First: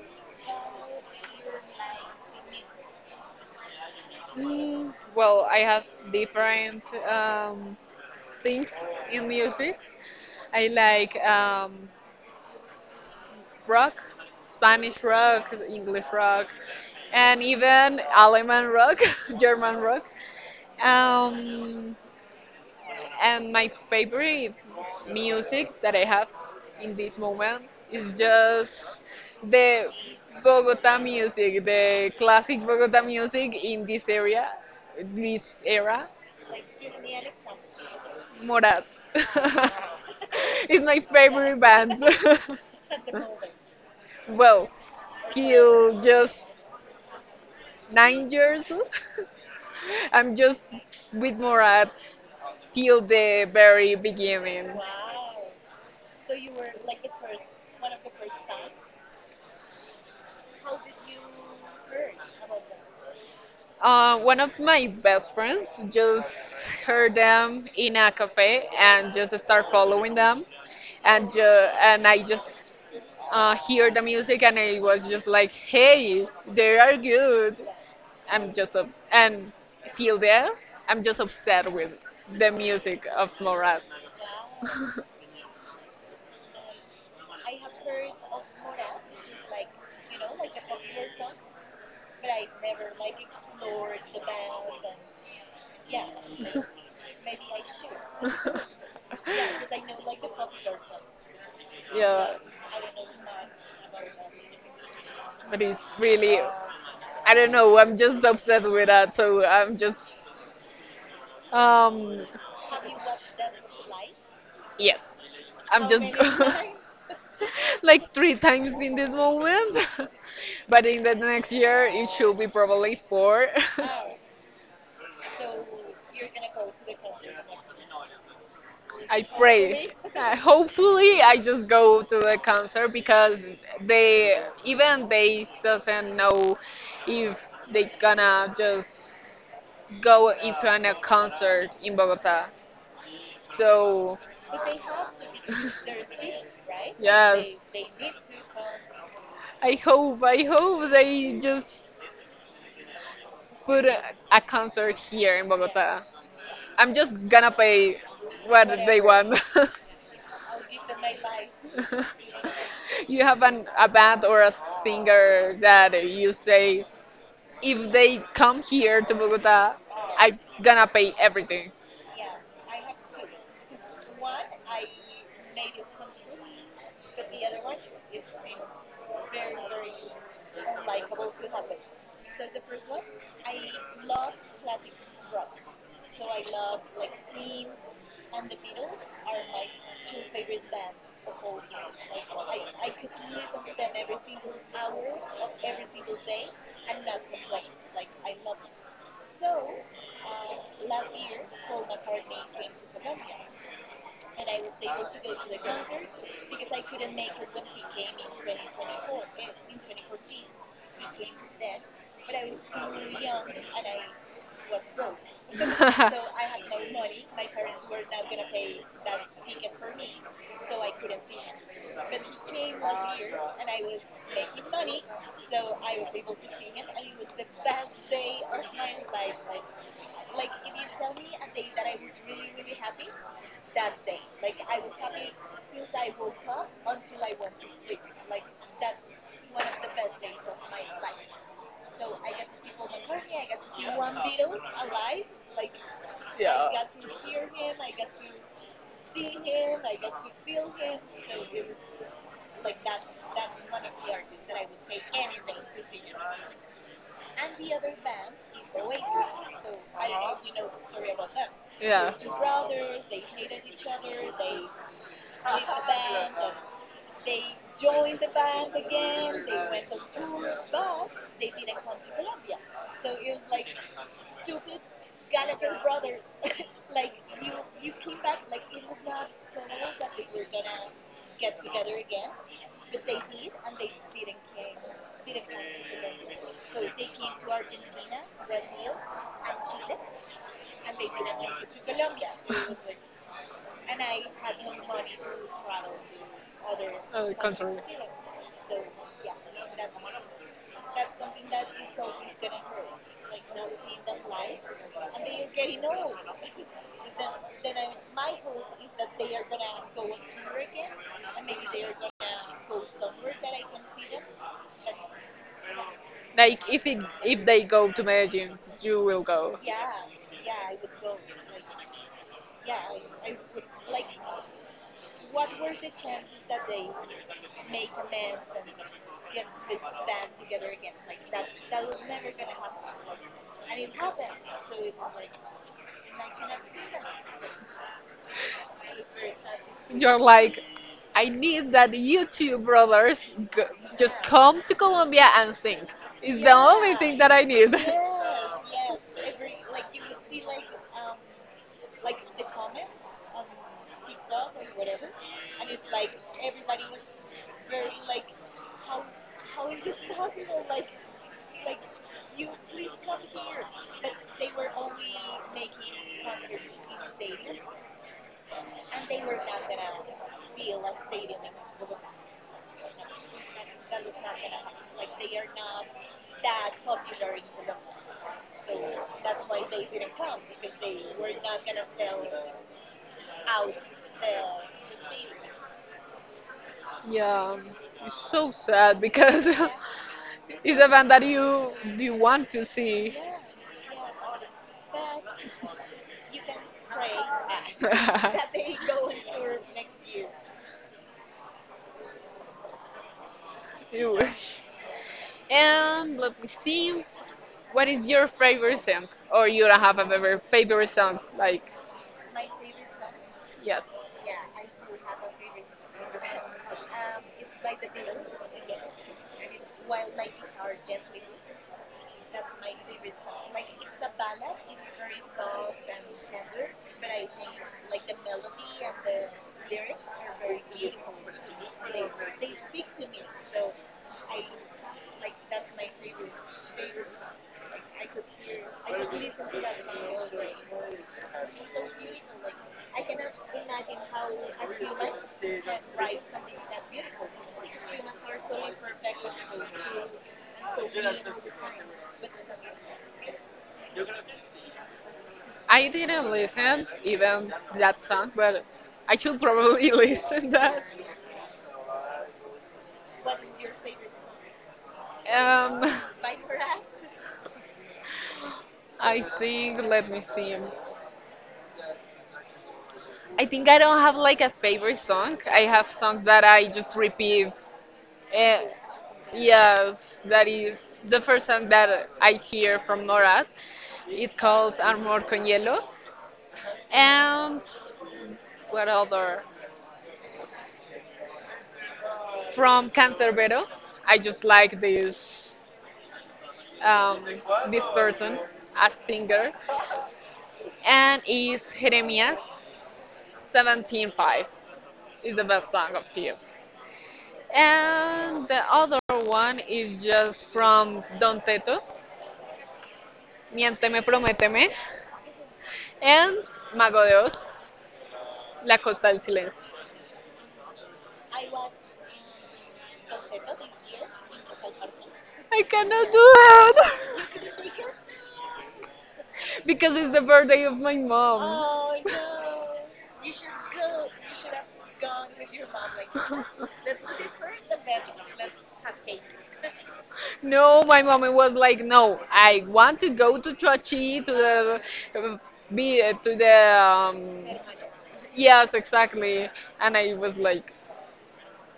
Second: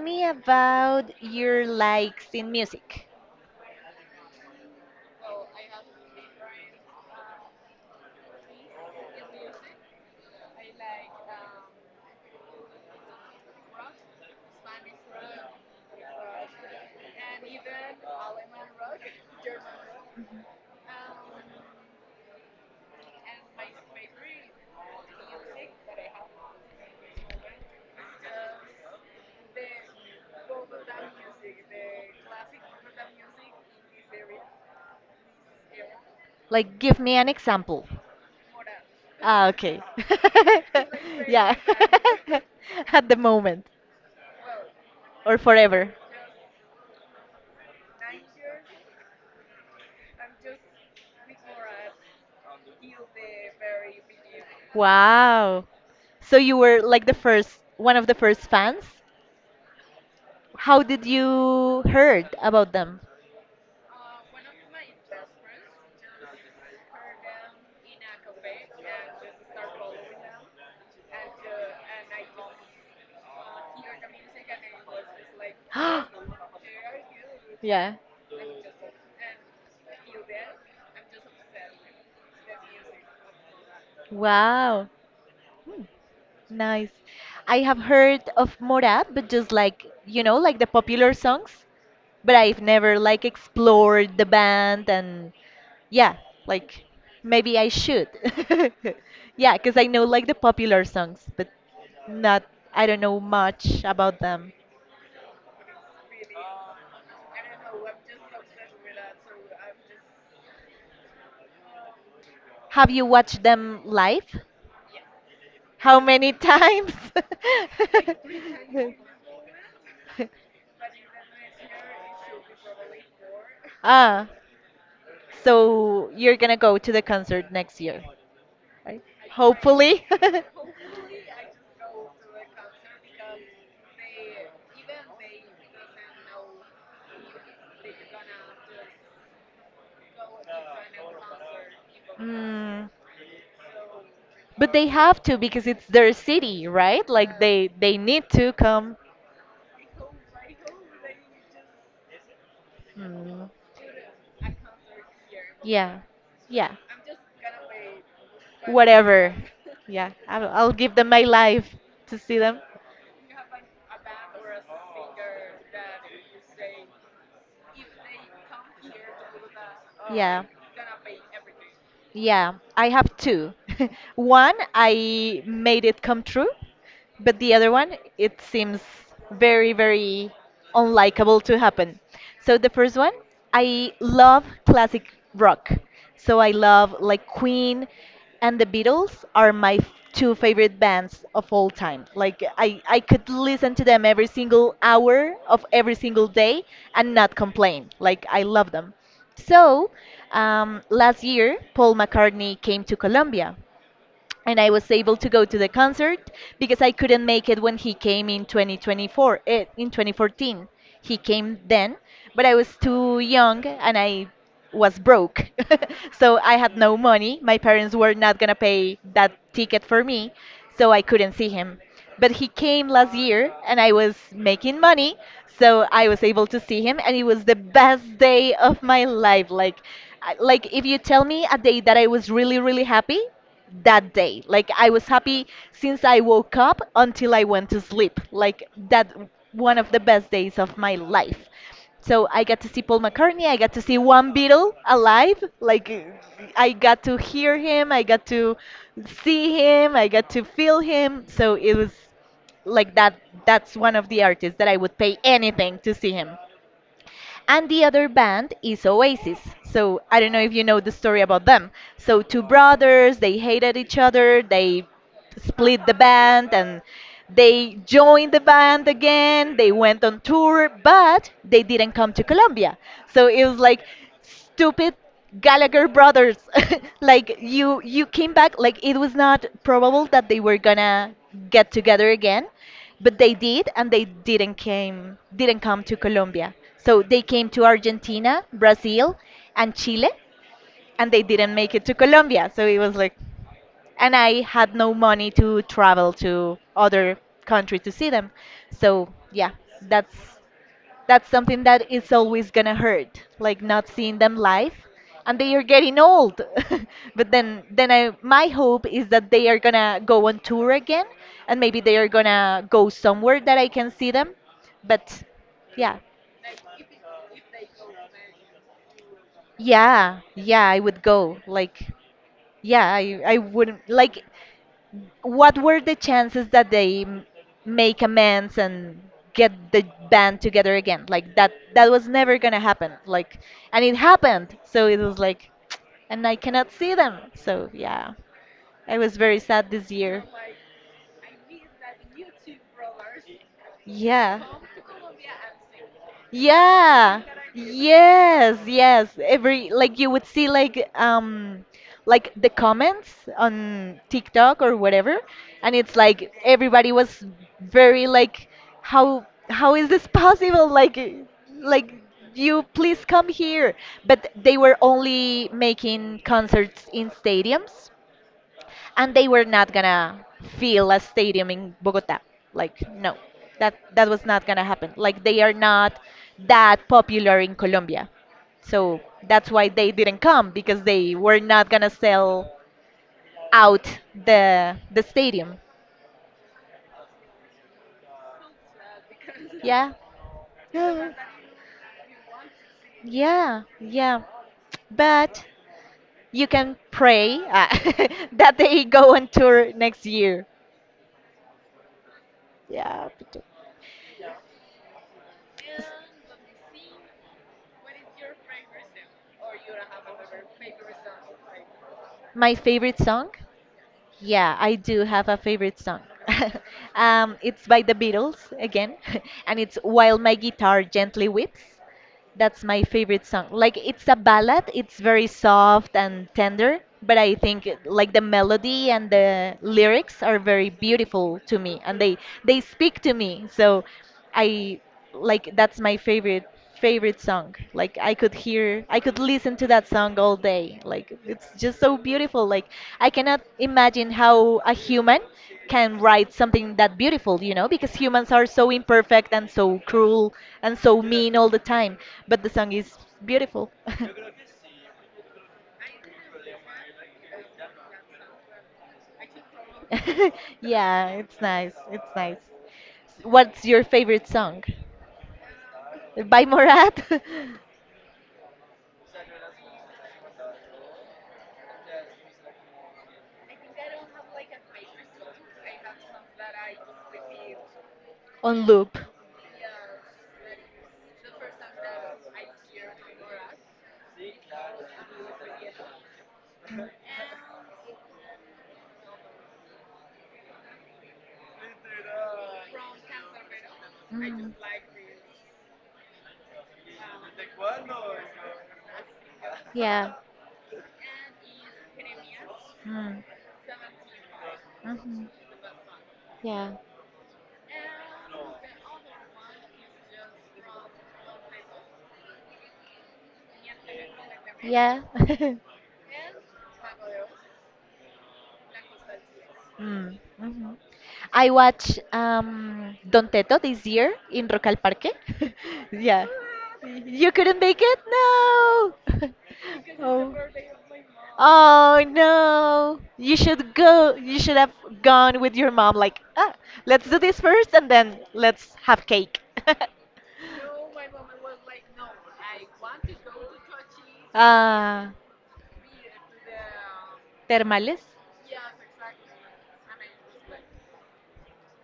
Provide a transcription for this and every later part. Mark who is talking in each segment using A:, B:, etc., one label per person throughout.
A: me about your likes in music.
B: Well, I have different um, things in music. I like rock, Spanish rock, English rock, and even German rock, German rock. Um, and my favorite music that I have in this moment is just the Bogota music, the classic Bogota music in this area, this era.
A: Like, give me an example.
B: Morat
A: Ah, okay.
B: is my
A: Yeah.
B: favorite band.
A: At the moment
B: well,
A: or forever.
B: till just 9 years, old, I'm just with Morat till the very beginning.
A: Wow. So you were like the first, one of the first fans? How did you heard about them?
B: One of my best friends just heard them in a cafe and just start following them, and I just hear the music and I was just like, hey, they are good.
A: Yeah.
B: And till there, I'm just obsessed with the music of Morat.
A: Wow. Nice. I have heard of Morat, but just like, like the popular songs, but I've never like explored the band and yeah, like maybe I should. Yeah, because I know like the popular songs, but
B: Yeah,
A: not, I don't know much about them.
B: but it's really, I don't know. I'm just obsessed with that, so I'm just, um,
A: Have you watched them live?
B: yes, I'm
A: How
B: just
A: many times?
B: like three times in this moment, but in the next year it should be probably four.
A: Ah, so you're gonna go to the concert next year, right?
B: I pray.
A: Hopefully.
B: Hopefully, I just go to the concert because they even they doesn't know if they gonna just go into a concert in Bogota.
A: Mm,
B: So
A: but they have to because it's their city, right? Like
B: yes,
A: they need to come.
B: I hope they just
A: Mm,
B: put a concert here in
A: yeah,
B: Bogota.
A: yeah,
B: I'm just gonna pay what they
A: whatever.
B: want.
A: Yeah, I'll give them my life to see them.
B: You have a band or a singer that you say, if they come here to Bogota,
A: Yeah.
B: I'm gonna pay everything.
A: Yeah, I have two. One, I made it come true, but the other one, it seems very, very unlikable to happen. So the first one, I love classic rock. So I love like Queen and the Beatles are my f- two favorite bands of all time. Like I could listen to them every single hour of every single day and not complain. Like I love them. So last year, Paul McCartney came to Colombia and I was able to go to the concert because I couldn't make it when he came in 2024, in 2014. He came then, but I was too young and I was broke.
B: so
A: So I had no money. My parents were not going to pay that ticket for me, so I couldn't see him. But he came last year and I was making money, so I was able to see him and it was the best day of my life. Like I- like if you tell me a day that I was really really happy, that day. Like I was happy since I woke up until I went to sleep. Like that one of the best days of my life. So I got to see Paul McCartney, I got to see one Beatle alive. Like I got to hear him, I got to see him, I got to feel him. So it was like that that's one of the artists that I would pay anything to see him and the other band is Oasis. So I don't know if you know the story about them. So two
B: Were
A: brothers, they hated each other, they split the band and they joined the band again. They went on tour, but they didn't come to Colombia. So it was like stupid Gallagher brothers. Like you came back like it was not probable that they were gonna get together again, but they did and they didn't came didn't come to Colombia. So they came to Argentina, Brazil, and Chile and they didn't make it to Colombia. So it was like and I had no money to travel to other countries to see them. So yeah, that's that's something that is always gonna hurt, like not seeing them live, and they are getting old. But then I my hope is that they are gonna go on tour again, and maybe they are gonna go somewhere that I can see them. But yeah,
B: like if they go to Medellin, you will go.
A: yeah, yeah, I would go. Like yeah, I wouldn't like what were the chances that they m- make amends and get the band together again like that was never gonna happen like and it happened so it was like and I cannot see them, so yeah, I was very sad this year.
B: You're like, I need that you two brothers just
A: Yeah
B: come to Colombia and sing. It's the only
A: Yeah.
B: thing that I need.
A: Yes, yes. Every like you would see like the comments on TikTok or whatever, and it's like everybody was very like how is this possible? Like you please come here. But they were only making concerts in stadiums and they were not gonna fill a stadium in Bogota. Like no, that was not gonna happen. Like they are not that popular in Colombia, so that's why they didn't come because they were not gonna sell out the stadium.
B: Yeah, it's so sad because
A: Yeah,
B: it's a
A: yeah,
B: band that you want to see.
A: yeah. Yeah. But you can pray that they go on tour next year. Yeah. But-
B: You wish. And let me see, what is your favorite song? Or you don't have a favorite favorite song? Like,
A: My favorite song?
B: yes.
A: Yeah, I do have a favorite song. It's by the Beatles again, and it's While My Guitar Gently Weeps. That's my favorite song. Like it's a ballad, it's very soft and tender, but I think it- like the melody and the lyrics are very beautiful to me and they speak to me. So I like that's my favorite song. Like I could hear I could listen to that song all day. Like it's just so beautiful. Like I cannot imagine how a human can write something that beautiful, because humans are so imperfect and so cruel and so mean all the time. But the song is beautiful.
B: I didn't listen even that song, but I should probably listen that.
A: Yeah, it's nice. It's nice. What's your favorite song?
B: Um,
A: By Morat.
B: I think. Let me see. I think I don't have like a favorite song. I have songs that I just repeat.
A: On
B: Eh,
A: loop.
B: yes, that is the first song that I hear from Norad. It calls Amor con Hielo. And what other? From Cancerbero. I
A: Mm.
B: just like um, this person, a singer,
A: Yeah.
B: and is Jeremias
A: Mm,
B: 17.5
A: mhm.
B: is the best song of him.
A: Yeah.
B: And the other one is just from Don Teto, Miénteme, Prométeme,
A: Yeah.
B: and Mago de Oz, La Costa del Silencio.
A: Mm, mhm. I watched Don Teto this year in Rock al Parque.
B: I cannot
A: Yeah. You
B: do it
A: couldn't make it? No!
B: because it's the
A: Oh.
B: birthday of my mom.
A: Oh
B: Oh
A: no! You should go. You should have
B: no.
A: gone with your mom. Like, ah, let's do this first, and then let's have cake.
B: No, my mom was like, no, I want to go to Trochi to the
A: Ah,
B: uh, be to the
A: termales.
B: yes, exactly. And I was like,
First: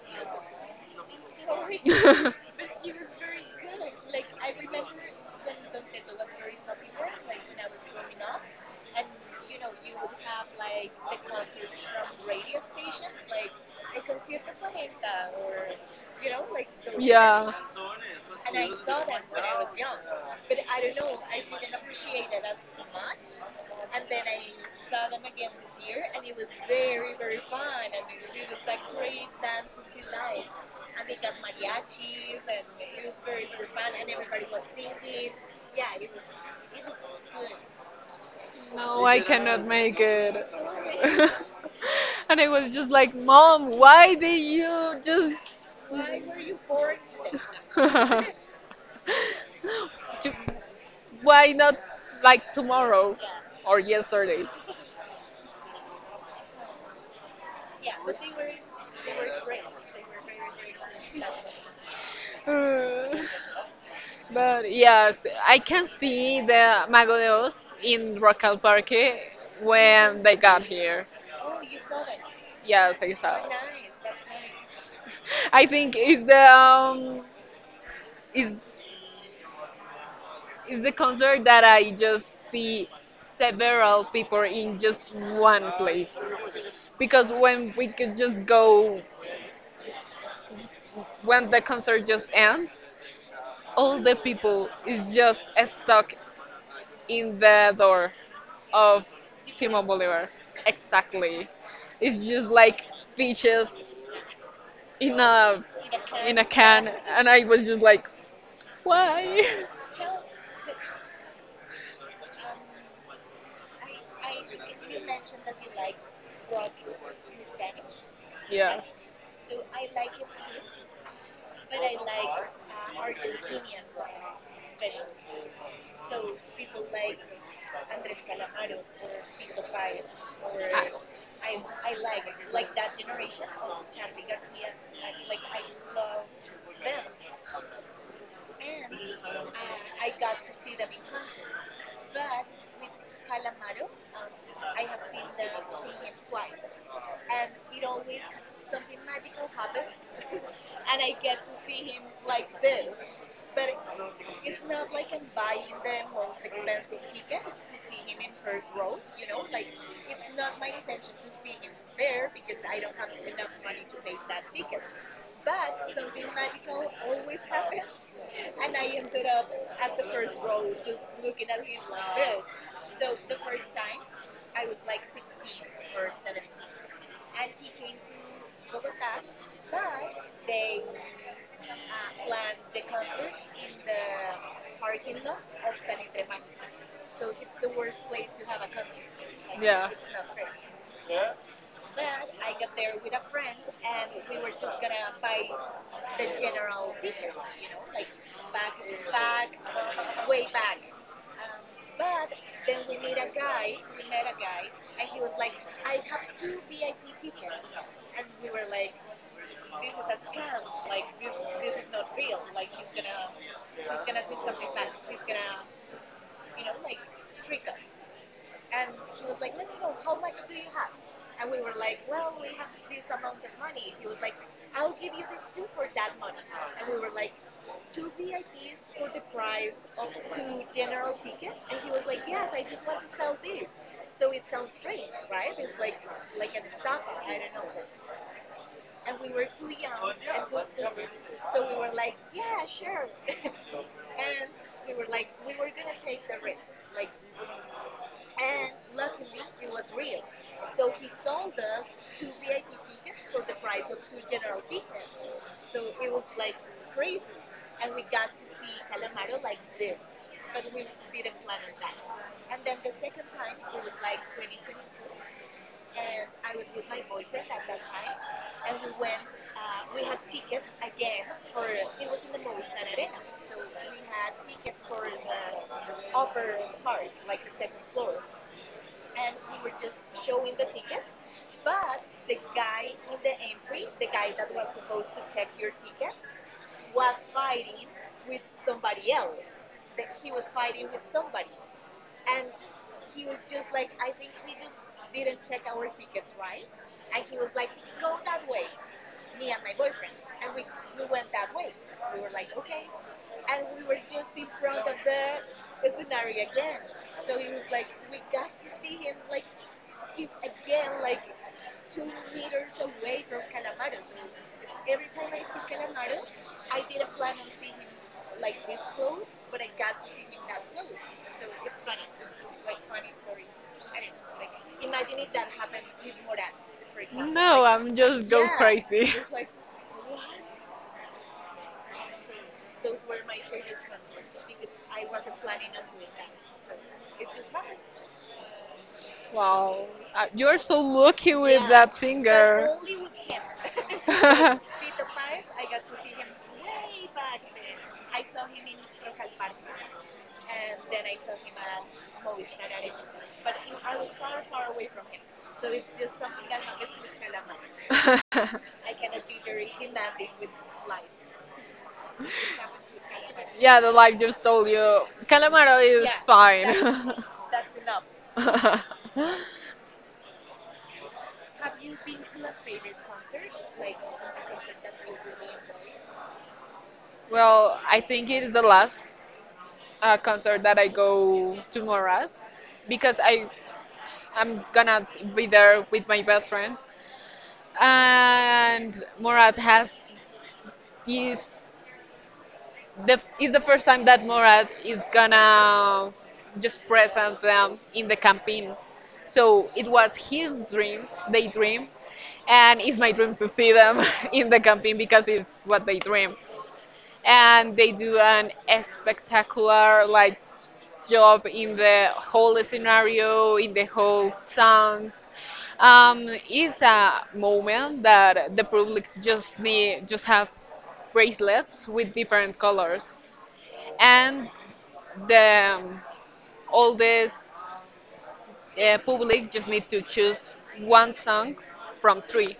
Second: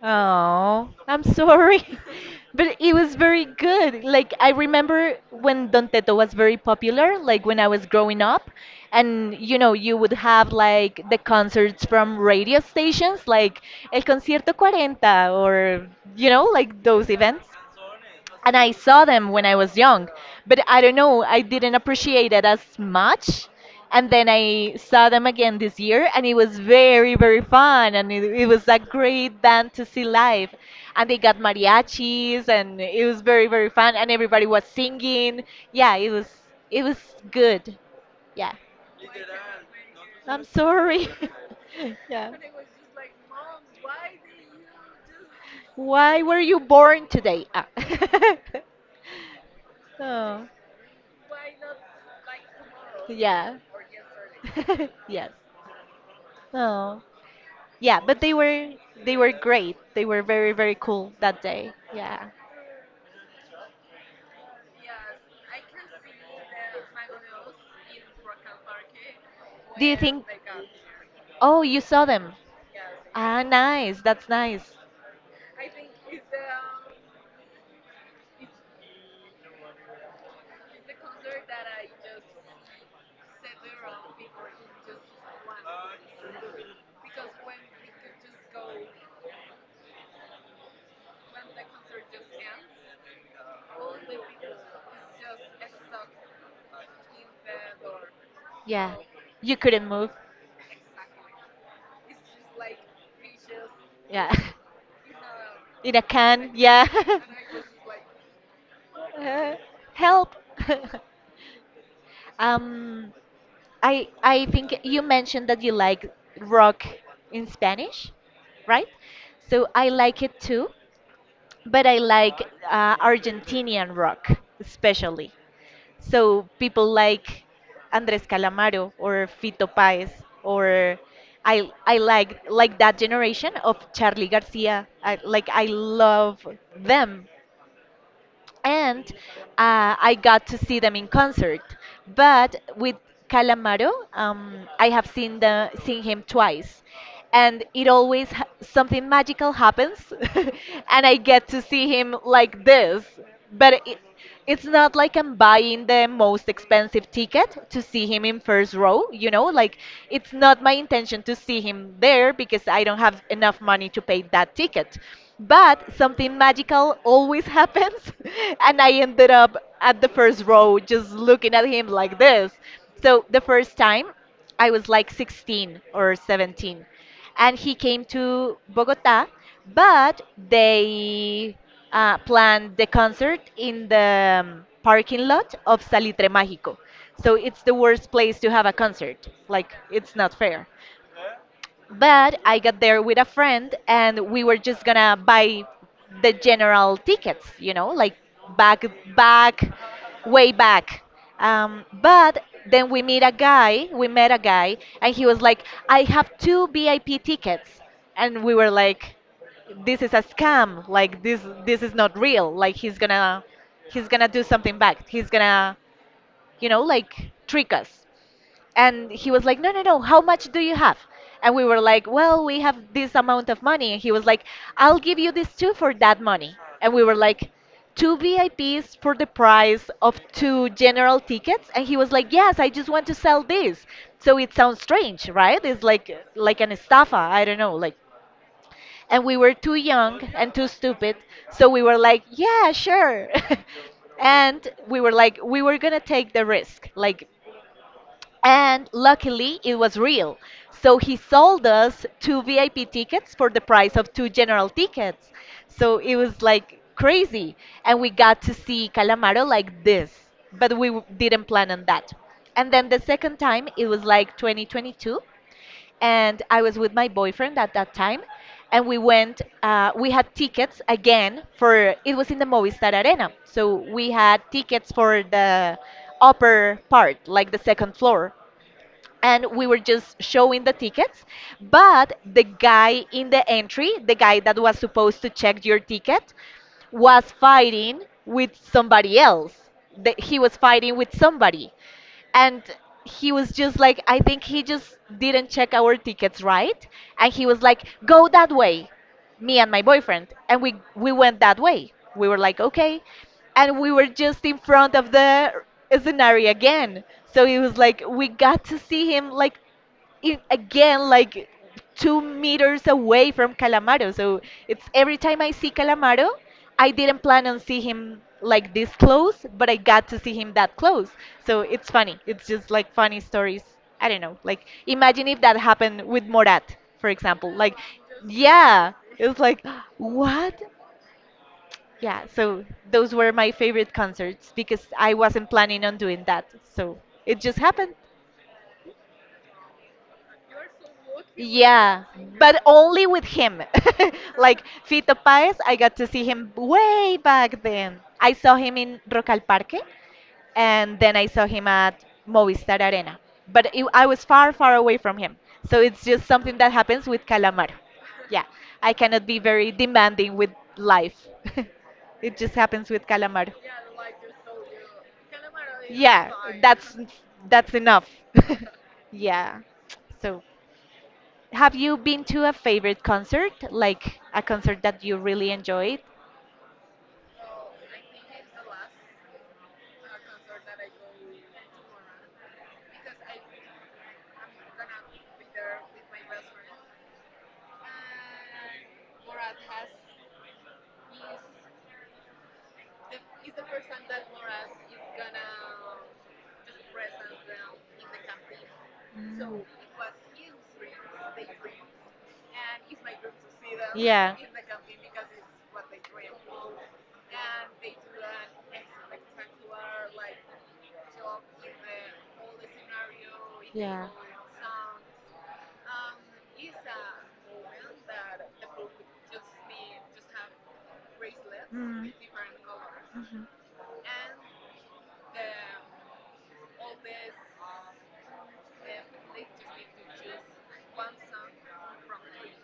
A: Oh, I'm sorry. But it was very good. Like I remember when Don Teto was very popular, like when I was growing up, and you would have like the concerts from radio stations, like El Concierto Cuarenta, or like those events
B: yeah,
A: and I saw them when I was young, but I don't know, I didn't appreciate it as much. And then I saw them again this year, and it was very, very fun. And it was a great band to see live. And they got mariachis, and it was very, very fun. And everybody was singing. Yeah, it was good. Yeah.
B: no, I cannot make it.
A: I'm sorry. Yeah.
B: and I was just like, mom, why did you
A: Why were you born today? Ah.
B: just? Ju-
A: Oh.
B: Why not like tomorrow
A: Yeah.
B: or yesterday?
A: Yes. Oh. Yeah, but they were great. They were very very cool that day. Yeah.
B: Uh, but yes, I can see the Mago de Oz in Rocal Parque
A: Do you
B: when
A: think
B: they got here.
A: Oh, you saw them.
B: Yes, I
A: Ah,
B: saw.
A: nice. That's nice.
B: I think it's the is is the concert that I just see several people in just one place. Because when we could just go when the concert just ends, all the people is just stuck in the door
A: Yeah.
B: of
A: You
B: Simon
A: couldn't move.
B: Bolivar. Exactly. It's just like fishes
A: Yeah.
B: in a
A: In a
B: in a
A: can. Yeah.
B: can and I was just like
A: Uh,
B: why?
A: help. um, I think you mentioned that you like rock in Spanish,
B: yeah.
A: right? So I like it too, but I like Argentinian rock especially. So people like Andrés Calamaro or Fito Páez
B: I-
A: or I like that generation of Charlie Garcia. I, like I love them and I got to see them in concert. But with Calamaro, I have seen the seen him twice, and it always ha- something magical happens, and I get to see him like this. But it's not like I'm buying the most expensive ticket to see him in first row, you know? Like, it's not my intention to see him there because I don't have enough money to pay that ticket. But something magical always happens, and I ended up at the first row just looking at him like this. So, the first time, I was like 16 or 17 and he came to Bogota, but they planned the concert in the parking lot of Salitre Mágico. So it's the worst place to have a concert. Like,
B: Yeah.
A: it's not fair. But I got there with a friend and we were just gonna buy the general tickets, like back, back, way back. But then we met a guy, and he was like, I have two VIP tickets. And we were like, this is a scam. Like this is not real. Like he's gonna do something back. Like trick us and he was like no no no how much do you have and we were like well we have this amount of money and he was like I'll give you this two for that money and we were like two vips for the price of two general tickets and he was like yes I just want to sell this so it sounds strange right it's like an estafa I don't know like and we were too young and too stupid so we were like yeah sure and we were like we were gonna take the risk like and luckily, it was real. So he sold us two VIP tickets for the price of two general tickets. So it was like crazy. And we got to see Calamaro like this, but we w- didn't plan on that. And then the second time, it was like 2022. And I was with my boyfriend at that time. And we went, we had tickets again for, it was in the Movistar Arena. So we had tickets for the upper part, like the second floor, and we were just showing the tickets, but the guy in the entry, the guy that was supposed to check your ticket, was fighting with somebody else, that he was fighting with somebody. And he was just like, I think he just didn't check our tickets right, and he was like, go that way, me and my boyfriend. And we went that way. We were like, okay. And we were just in front of the scenario again. So it was like we got to see him like it, again, like 2 meters away from Calamaro. So it's every time I see Calamaro, I didn't plan on see him like this close, but I got to see him that close. So it's funny. It's just like funny stories. I don't know. Like imagine if that happened with Morat, for example.
B: No,
A: Like
B: I'm just go
A: yeah,
B: crazy.
A: it was like what? Yeah, so those were my favorite concerts because I wasn't planning on doing that. So it just happened.
B: Wow, you are so lucky with
A: Yeah,
B: that
A: but
B: singer.
A: only with him. Like Fito Páez, I got to see him way back then. I saw him in Rock al Parque, and then I saw him at Movistar Arena. But it, I was far, far away from him. So it's just something that happens with Calamaro. Yeah, I cannot be very demanding with life. It just happens with Calamaro.
B: Yeah, the life just told you. Calamaro is
A: Yeah, that's
B: fine.
A: that's enough. Yeah. So have you been to a favorite concert, like a concert that you really enjoyed?
B: Well, I think it is the last concert that I go to Morat because I'm gonna be there with my best friend, and Morat has this the it's the first time that Morat is gonna just present them in the campaign.
A: Mm.
B: So it was his dreams, they dream, and it's my dream to see them
A: Yeah.
B: in the campaign because it's what they dream. And they do an spectacular like job in the whole scenario, in the
A: Yeah.
B: whole songs. It's a moment that the public just need just have bracelets
A: Mm.
B: with different colors
A: Mhm.
B: and the all this public just need to choose one song from three.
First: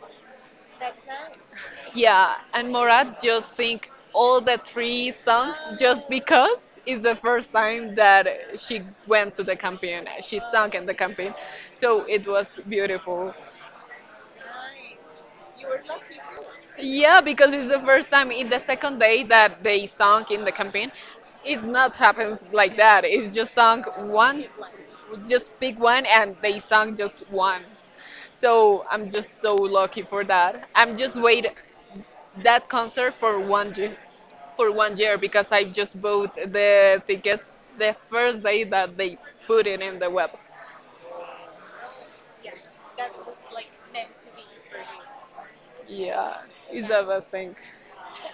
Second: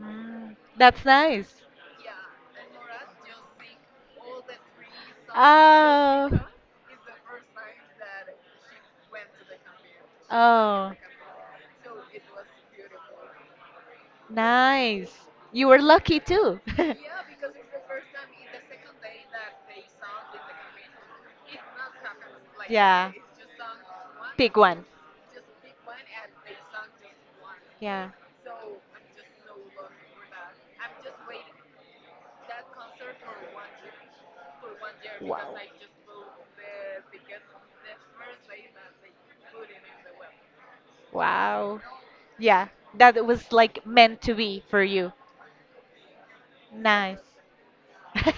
A: Mm. That's nice.
B: Yeah, and Morad just sing all the three songs just
A: Oh,
B: because it's the first time that she went to the campaign. She sang in
A: oh,
B: the campaign, so it was beautiful.
A: nice. You were lucky too.
B: Yeah, because it's the second day that they sung in the campaign. It not happens like that.
A: Yeah.
B: It's just sung one,
A: Pick one.
B: just pick one, and they sung just one.
A: Yeah.
B: So I'm just so lucky for that. I'm just wait that concert for one year because I just bought the tickets the first day that they put it in the web.
A: Wow. Yeah. That was like meant to be for you.
B: Yeah, it's the
A: Nice.
B: best thing.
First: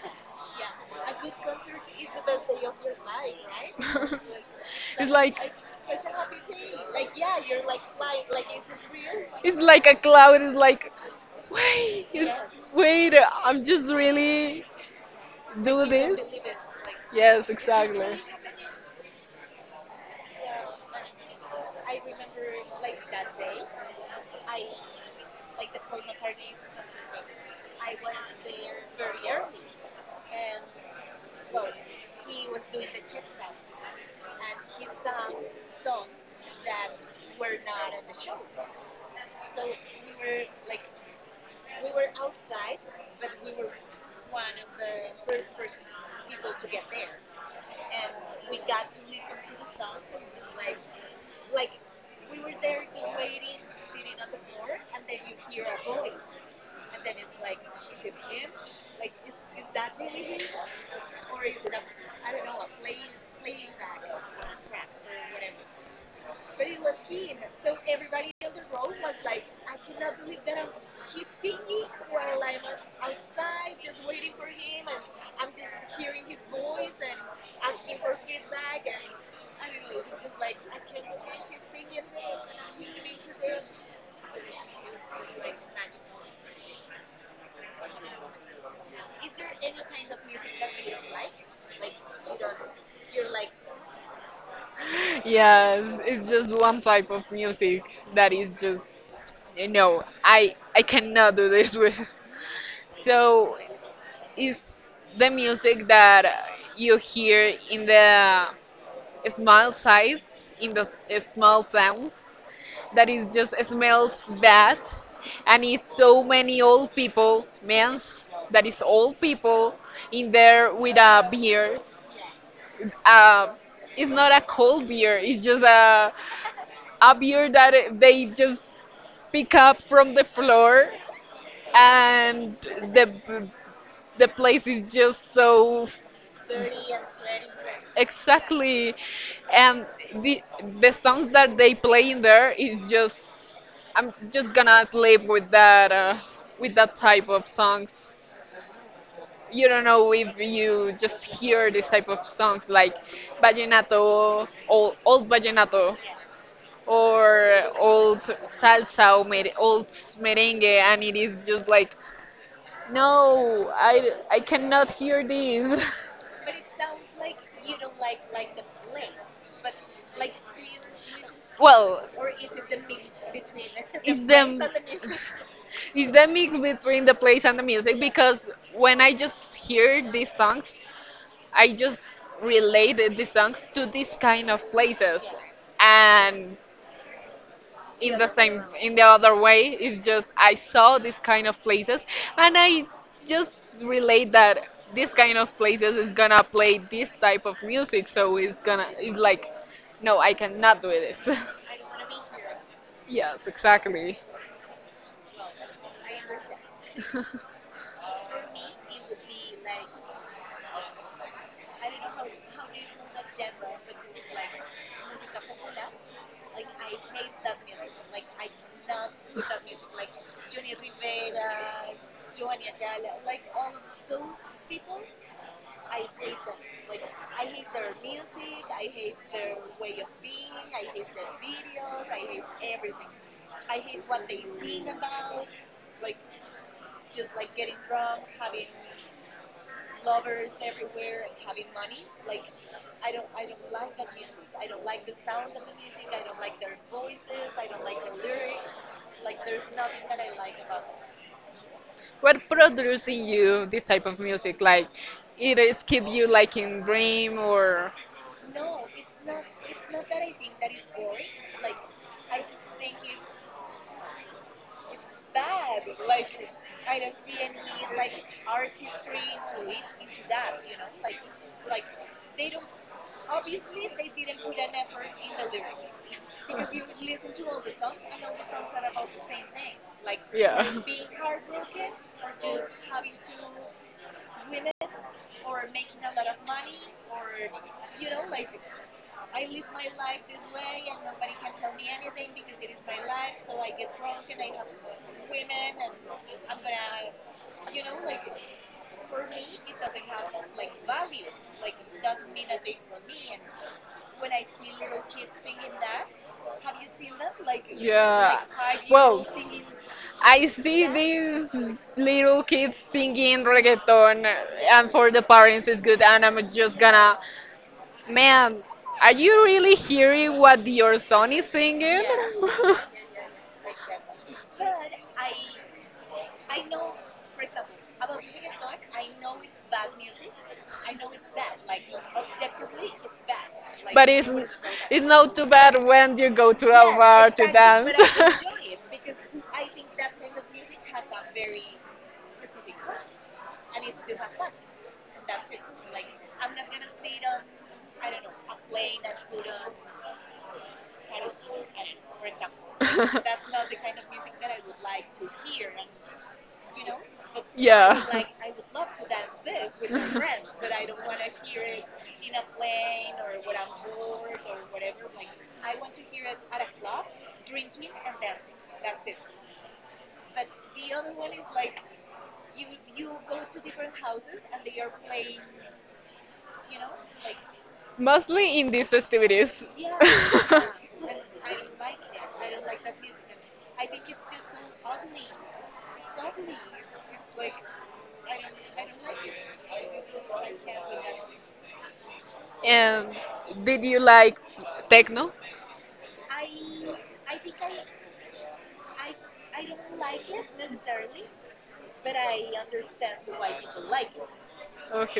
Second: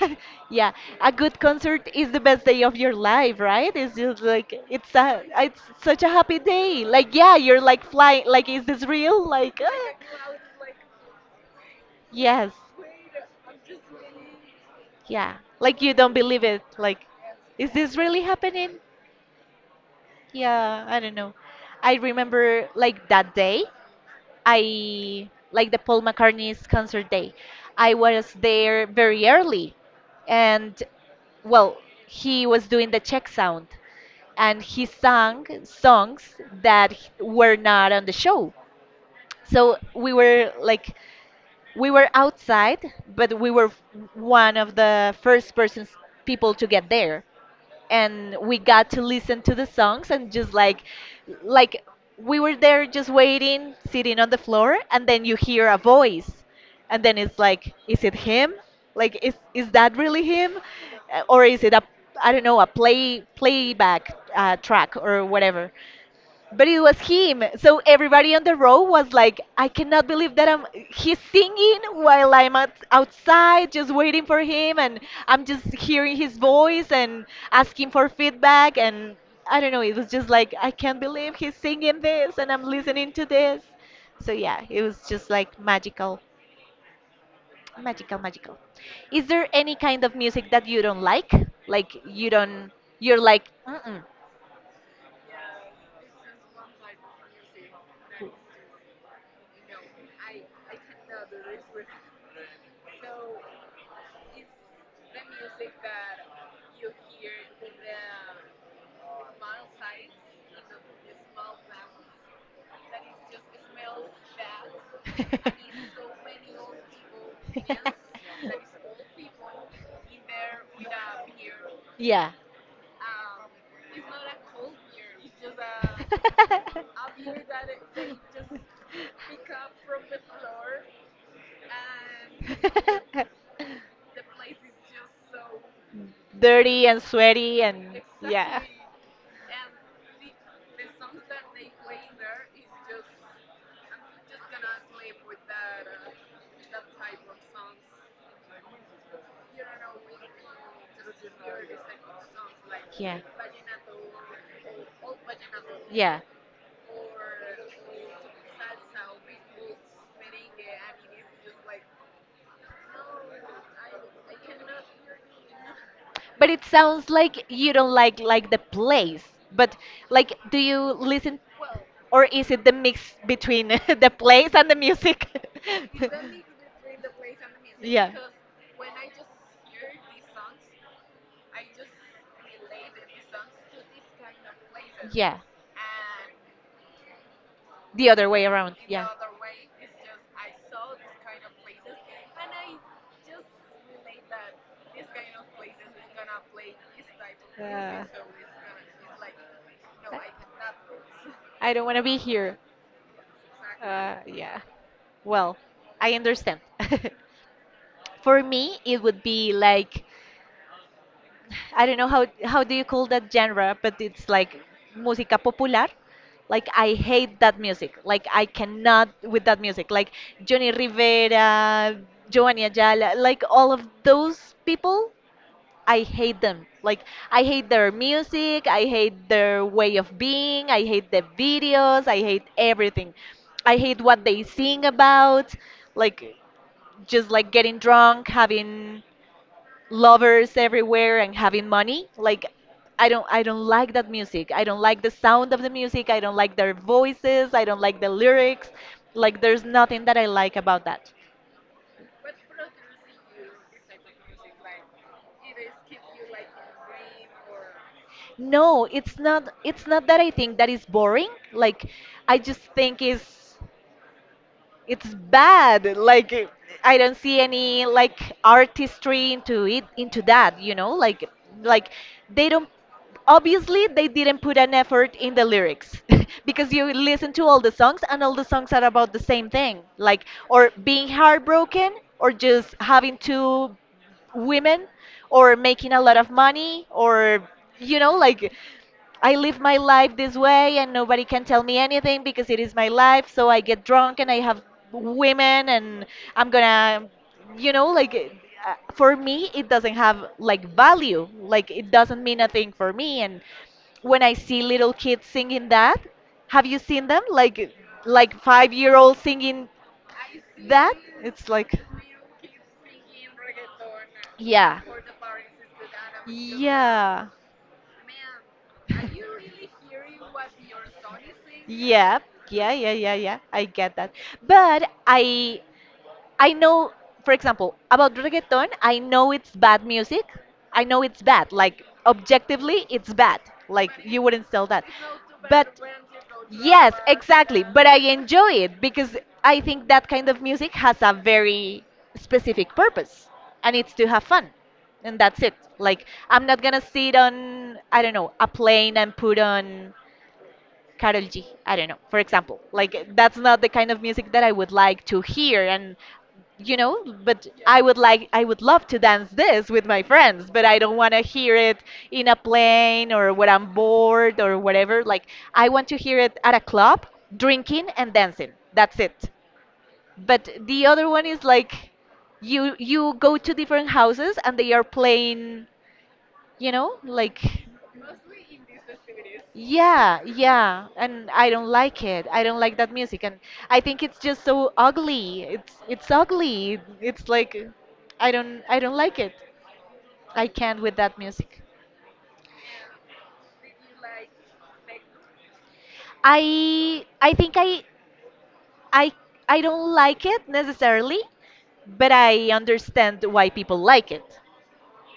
A: Yeah, a good concert is the best day of your life, right? It's just like it's
B: it's
A: a
B: like
A: it's such a happy day. Like yeah, you're like flying. Like is this real?
B: It's
A: Like
B: like a cloud. It's like, wait, it's,
A: yes,
B: wait, I'm just really
A: yeah. Like
B: do
A: you don't
B: this.
A: believe it. Like
B: Yes,
A: is this
B: exactly.
A: really happening? Yeah, I don't know. I remember like that day, I like the Paul McCartney's concert day. I was there very early, and well, he was doing the check sound, and he sang songs that were not on the show. So we were like we were outside, but we were one of the first persons, people to get there, and we got to listen to the songs and just like we were there just waiting, sitting on the floor, and then you hear a voice, and then it's like, is it him? Like, is that really him, or is it a, I don't know, a playback track or whatever? But it was him. So everybody on the road was like, I cannot believe that I'm he's singing while I'm out, outside just waiting for him, and I'm just hearing his voice and asking for feedback and I don't know, it was just like I can't believe he's singing this and I'm listening to this. So yeah, it was just like magical, magical, magical. Is there any kind of music that you don't like? Like you don't, you're like, mm-mm.
B: Yes, it's just one type of music that is just, I cannot do this with. So, it's the music that you hear in the small size in the small towns that is just smells bad and it's so many old people men's that is old people in there with a beer.
A: yeah.
B: uh, it's not a cold beer, it's just a, a beer that they just pick up from the floor and the the place is just so
A: Dirty and sweaty and yeah.
B: exactly. And the the songs that they play in there is just I'm just gonna sleep with that type of songs. You don't know if you just hear this type of songs like
A: Yeah.
B: vallenato old, old vallenato
A: Yeah.
B: or old salsa or old merengue and it is just like no, I cannot hear these.
A: But it sounds like you don't like the place. But like do you listen,
B: Well,
A: or is it the mix between the
B: It's
A: place and the
B: the
A: music?
B: it's the mix between the place and the music
A: Yeah.
B: because when I just hear these songs, I just related the songs to these kind of places,
A: Yeah.
B: and
A: The other way around.
B: in the
A: Yeah.
B: other way, it's just I saw these kind of places, and I just relate that this kind of places is gonna play this type of music,
A: Yeah.
B: so it's like, no, I cannot do this.
A: I don't want to be here.
B: yes, exactly.
A: Yeah. Well, I understand. For me, it would be like, I don't know how do you call that genre, but it's like música popular. Like I hate that music. Like I cannot with that music. Like Johnny Rivera, Giovanni Ayala, like all of those people, I hate them. Like I hate their music, I hate their way of being, I hate the videos, I hate everything. I hate what they sing about, like just like getting drunk, having lovers everywhere and having money. Like I don't like that music, I don't like the sound of the music, I don't like their voices, I don't like the lyrics. Like there's nothing that I like about that.
B: What producing you this type of music? Like, it is keep you like in dream or?
A: No, it's not, it's not that I think that is boring. Like I just think is, it's bad. Like I don't see any like artistry into it, into that, you know? Like they don't, obviously they didn't put an effort in the lyrics, because you listen to all the songs and all the songs are about the same thing, like
B: Yeah.
A: or being heartbroken or just having two women or making a lot of money, or you know, like I live my life this way and nobody can tell me anything because it is my life. So I get drunk and I have women and I'm gonna, you know, like for me, it doesn't have like value. Like it doesn't mean a thing for me. And when I see little kids singing that, have you seen them?
B: Yeah.
A: Like 5 year old
B: Well,
A: singing
B: I see
A: that?
B: these
A: It's like,
B: little kids singing reggaeton,
A: yeah,
B: and for the parents it's good, and I'm just gonna.
A: yeah.
B: Man, are you really hearing what your son is singing?
A: Yeah, yeah, yeah, yeah, yeah. I get that. But I know, for example, about reggaeton, I know it's bad music. I know it's bad. Like objectively, it's bad. Like
B: but it's
A: you wouldn't sell that.
B: it's not too bad
A: But
B: when you go to a
A: yes,
B: bar to
A: exactly.
B: dance.
A: But I enjoy it because I think that kind of music has a very specific purpose, and it's to have fun. And that's it. Like I'm not gonna sit on, I don't know, a plane and put on Carol G. I don't know, for example. Like that's not the kind of music that I would like to hear, and you know, but I would
B: yeah.
A: like, I would love to dance this with my friends, but I don't want to hear it in a plane or when I'm bored or whatever. Like I want to hear it at a club, drinking and dancing. That's it. But the other one is like you go to different houses and they are playing, you know, like
B: Mostly in these festivities.
A: yeah, yeah, and I don't like it. I don't like that music, and I think it's just so ugly. It's ugly. It's like I don't like it. I can't with that music.
B: And did you like techno?
A: I I think I I I don't like it necessarily, but I understand why people like it,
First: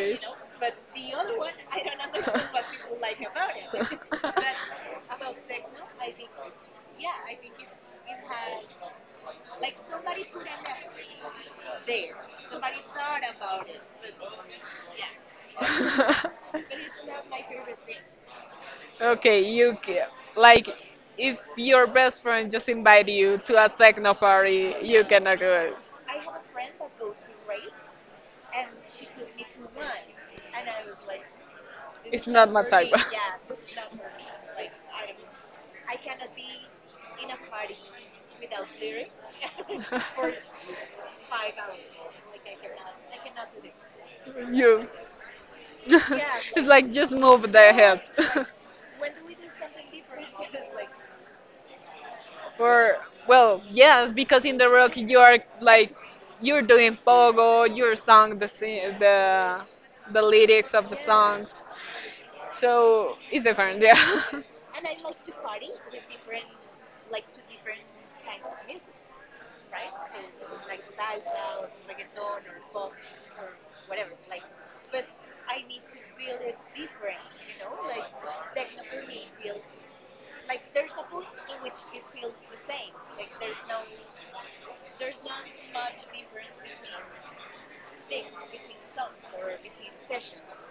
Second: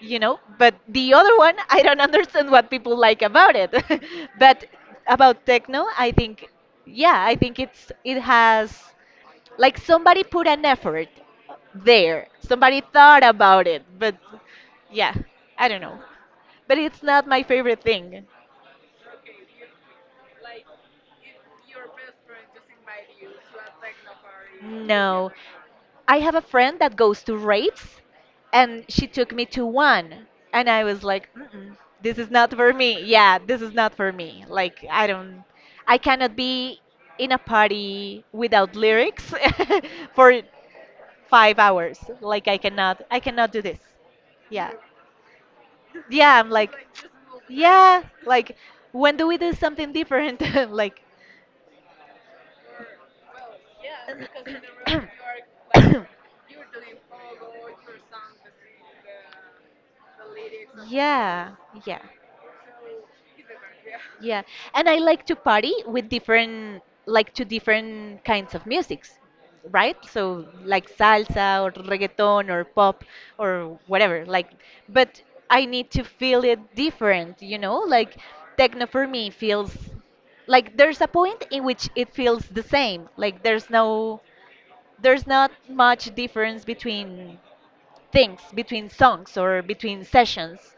A: you know? But the other one, I don't understand what people like about it. But about techno, I think yeah, I think it's, it has like somebody put an effort there. Somebody thought about it, but yeah, I don't know. But it's not my favorite thing.
B: Okay, like if your best friend just invite you to a techno party, you
A: No.
B: cannot go.
A: I have a friend that goes to raves, and she took me to one, and I was like, mm-mm, "This
B: It's
A: is not
B: not my
A: for
B: type.
A: me." Yeah, this is not for me. Like, I don't, I cannot be in a party without lyrics for 5 hours. Like I cannot do this. Yeah,
B: you
A: yeah. I'm
B: it's
A: like,
B: like just move the
A: yeah.
B: head.
A: Like, when do we do something different? Like,
B: or well yes because in the rock you are like you're doing pogo, you're sung the lyrics of the
A: yeah,
B: songs,
A: yeah,
B: so it's different. Yeah.
A: yeah, and I like to party with different, like to different kinds of musics, right? So like salsa or reggaeton or pop or whatever. Like, but I need to feel it different, you know? Like techno for me feels like there's a point in which it feels the same. Like there's no, there's not much difference between things, between songs or between sessions.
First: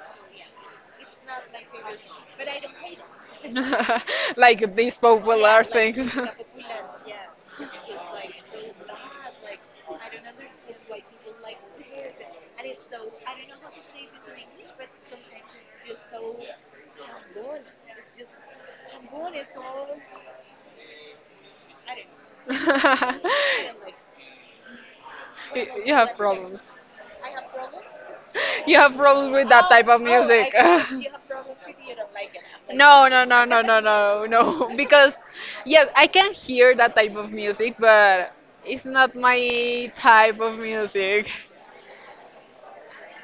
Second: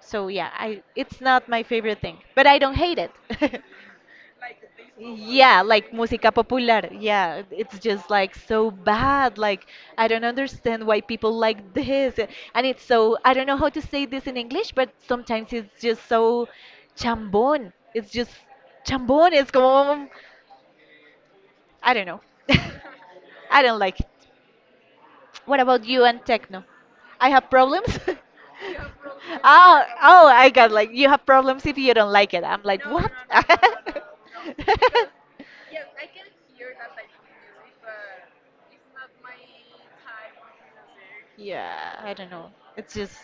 A: So yeah, I, it's not my favorite thing, but I don't hate it.
B: like these
A: Yeah,
B: popular
A: like
B: things.
A: música popular. Yeah, it's just like so bad. Like I don't understand why people like this. And it's so, I don't know how to say this in English, but sometimes it's just so chambón. It's just chambón. It's como, I don't know. I don't like it. What about
B: you
A: you and techno? I have problems.
B: you have that type. Problems. You have problems with that
A: Oh,
B: type of
A: oh, I got like you
B: music.
A: have problems if you don't like it. I'm like
B: No,
A: what?
B: no, no, no, no, no, no. Because, yes, I can hear that type of music, but it's not my type of music.
A: Yeah, I don't know. It's just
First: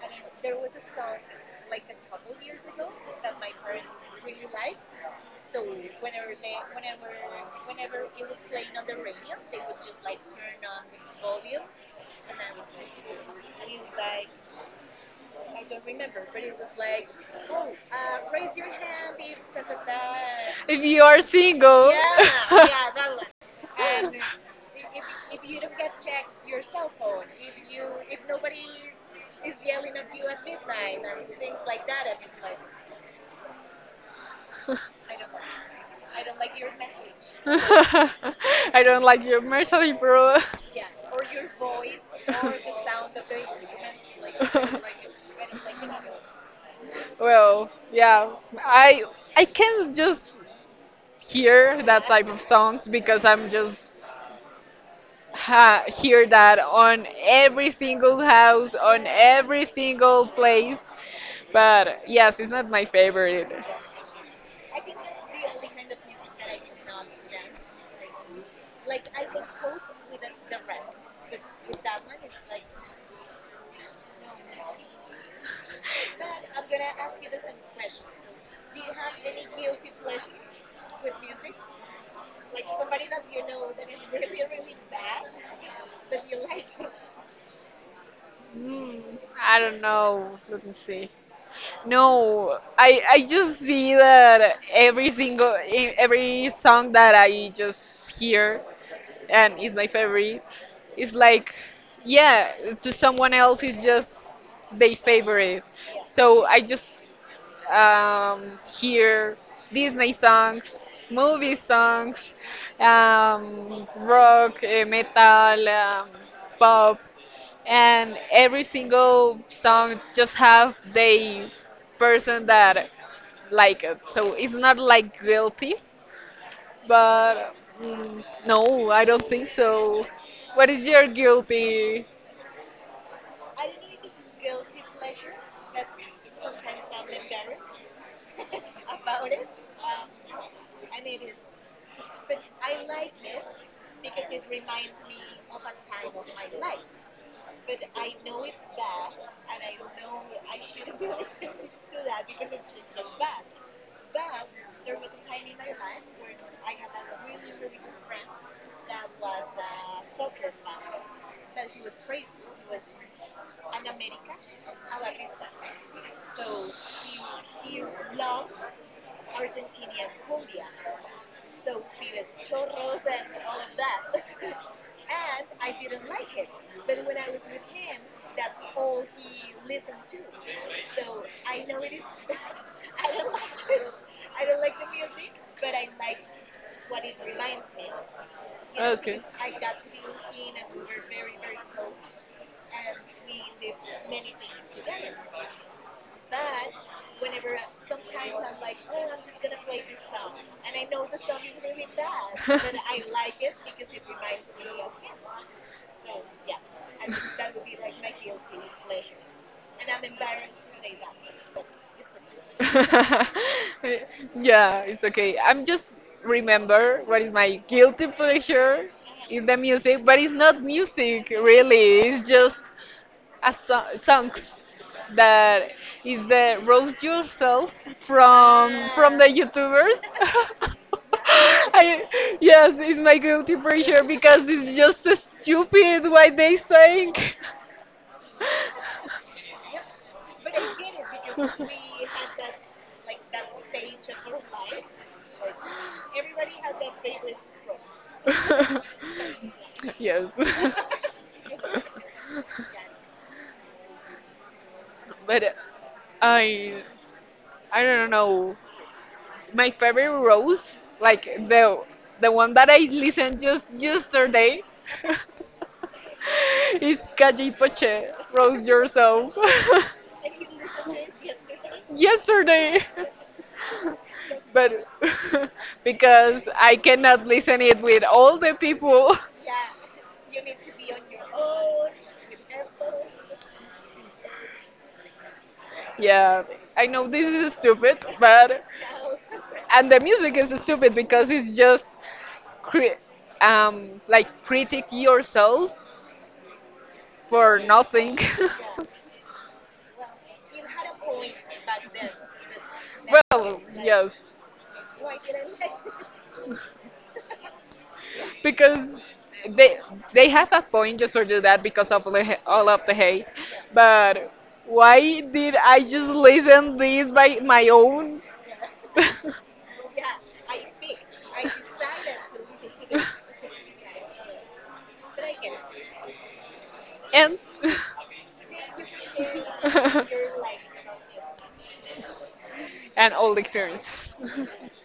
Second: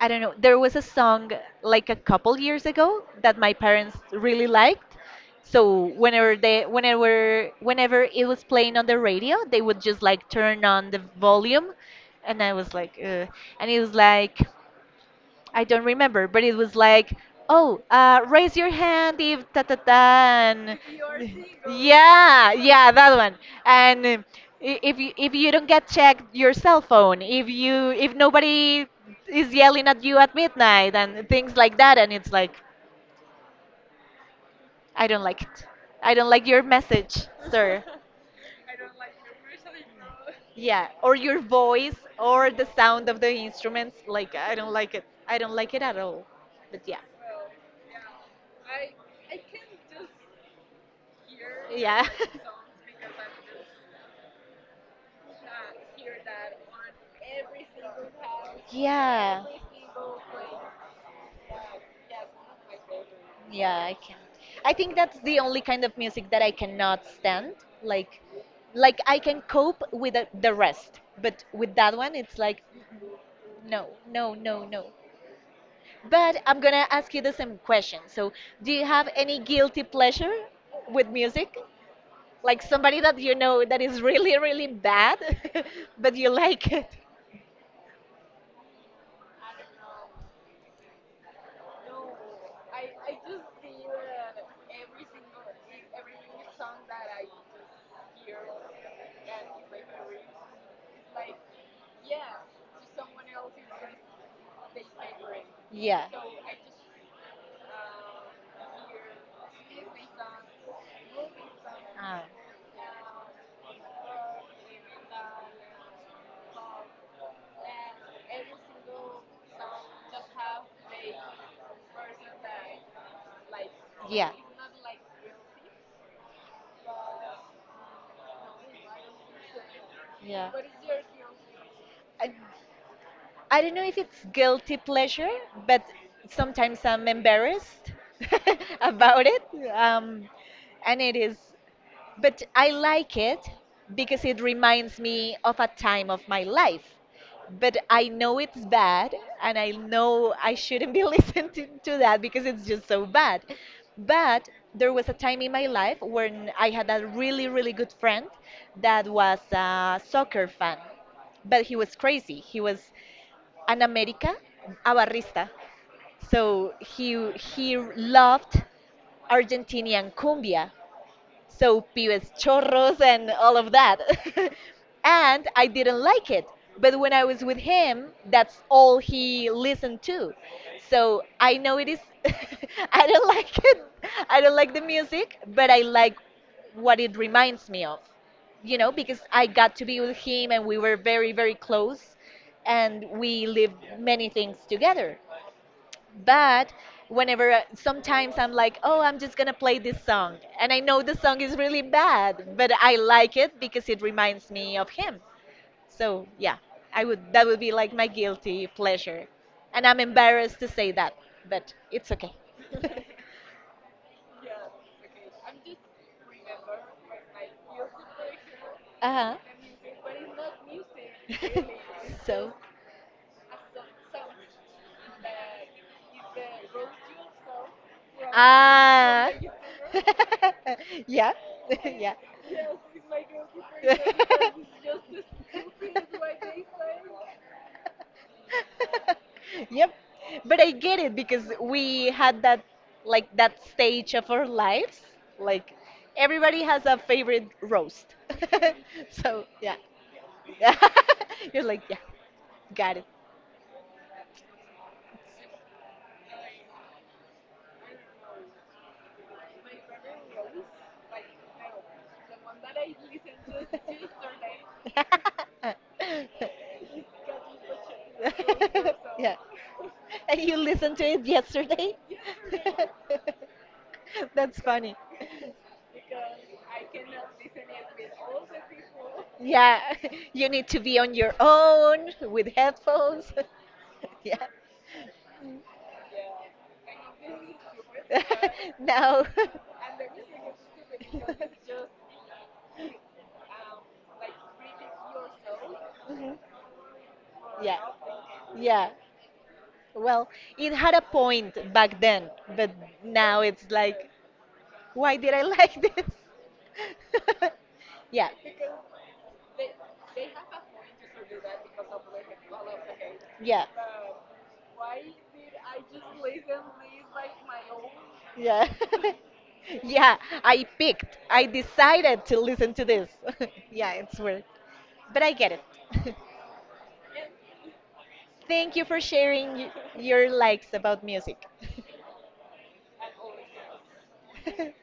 A: I don't know. There was a song like a couple years ago that my parents really liked. So whenever they, whenever it was playing on the radio, they would just like turn on the volume, and I was like and it was like I don't remember, but it was like, oh, raise your hand if ta ta ta, and-
B: If you are single,
A: yeah, yeah, that one. And if you don't get checked your cell phone, if you, if nobody is yelling at you at midnight and things like that, and it's like,
B: and
A: I don't like it. I don't like your message, sir.
B: I don't like your mercy, bro.
A: Yeah, or your voice or the sound of the instruments. Like, I don't like it. I don't like it at all. But yeah,
B: Well, yeah, I I can just hear that
A: yeah.
B: type of songs because I'm just ha hear that on every single house, on
A: Yeah.
B: every single place. But yes, it's not my favorite.
A: Yeah, I can. I think that's the only kind of music that I cannot stand. Like, like I can cope with the rest, but with that one, it's like, no, no, no, no. But I'm gonna ask you the same question. So, do you have any guilty pleasure with music? Like somebody that you know that is really, really bad, but you like it?
B: Hmm. I don't know. Let me see. No, I just see that every song that I just hear and is my favorite is like, yeah, to someone else it's just their favorite.
A: Yeah.
B: So I just hear Disney songs, movie
A: Ah.
B: songs, rock, metal, pop and every single song just have the person that like it, so
A: Yeah.
B: it's not like guilty, but no, I don't think so.
A: Yeah.
B: What is your guilty?
A: I, I don't know if it's guilty pleasure, but sometimes I'm embarrassed about it. Um, and it is, but I like it because it reminds me of a time of my life. But I know it's bad and I know I shouldn't be listening to that because it's just so bad. But there was a time in my life when I had a really, really good friend that was a soccer fan. But he was crazy. He was an America, a barrista. So he loved Argentinian cumbia, so pibes chorros and all of that. And I didn't like it. But when I was with him, that's all he listened to. So I know it is. I don't like it. I don't like the music, but I like what it reminds me of. You know,
B: Okay.
A: because I got to be with him and we were very, very close and we lived many things together, but whenever sometimes I'm like, oh, I'm just gonna play this song and I know the song is really bad, but I like it because it reminds me of him. So yeah, I would, that would be like my guilty pleasure, and I'm embarrassed to say that, but it's okay.
B: Yeah, it's okay. I'm just remember what is my guilty pleasure
A: Uh-huh.
B: in the music, but it's not music really. It's just
A: So
B: songs that is the roast yourself from
A: ah
B: the YouTubers.
A: yeah
B: I, yes, it's my guilty pleasure because it's just so stupid what they
A: yeah
B: saying.
A: yep. But I get it because we had that, like that stage of our lives. Like everybody has a favorite roast. So yeah.
B: yes.
A: You're like, yeah, got it.
B: but I I don't know. My favorite rose, like the one that I listened just yesterday, is Calle Poche. Rose
A: yeah.
B: yourself.
A: And you listened to it yesterday?
B: yesterday.
A: That's
B: But
A: funny.
B: because I cannot listen it with all the people.
A: Yeah, you need to be on your own with headphones. Yeah.
B: Yeah, I know this is stupid, but
A: No.
B: and the music is stupid because it's just cri- like critic yourself
A: Mhm.
B: for
A: Yeah.
B: nothing.
A: Yeah. Well, it had a point back then, but now
B: well,
A: it's like,
B: yes,
A: why did I like this? Yeah.
B: because they they have a point just for do that because of all of the hate.
A: Yeah.
B: But why did I just listen this by my own?
A: Yeah. Yeah, I picked. I decided to listen to this. Yeah, it's weird. But I get it.
B: and
A: Thank you for sharing your likes about music.
B: and all the experience.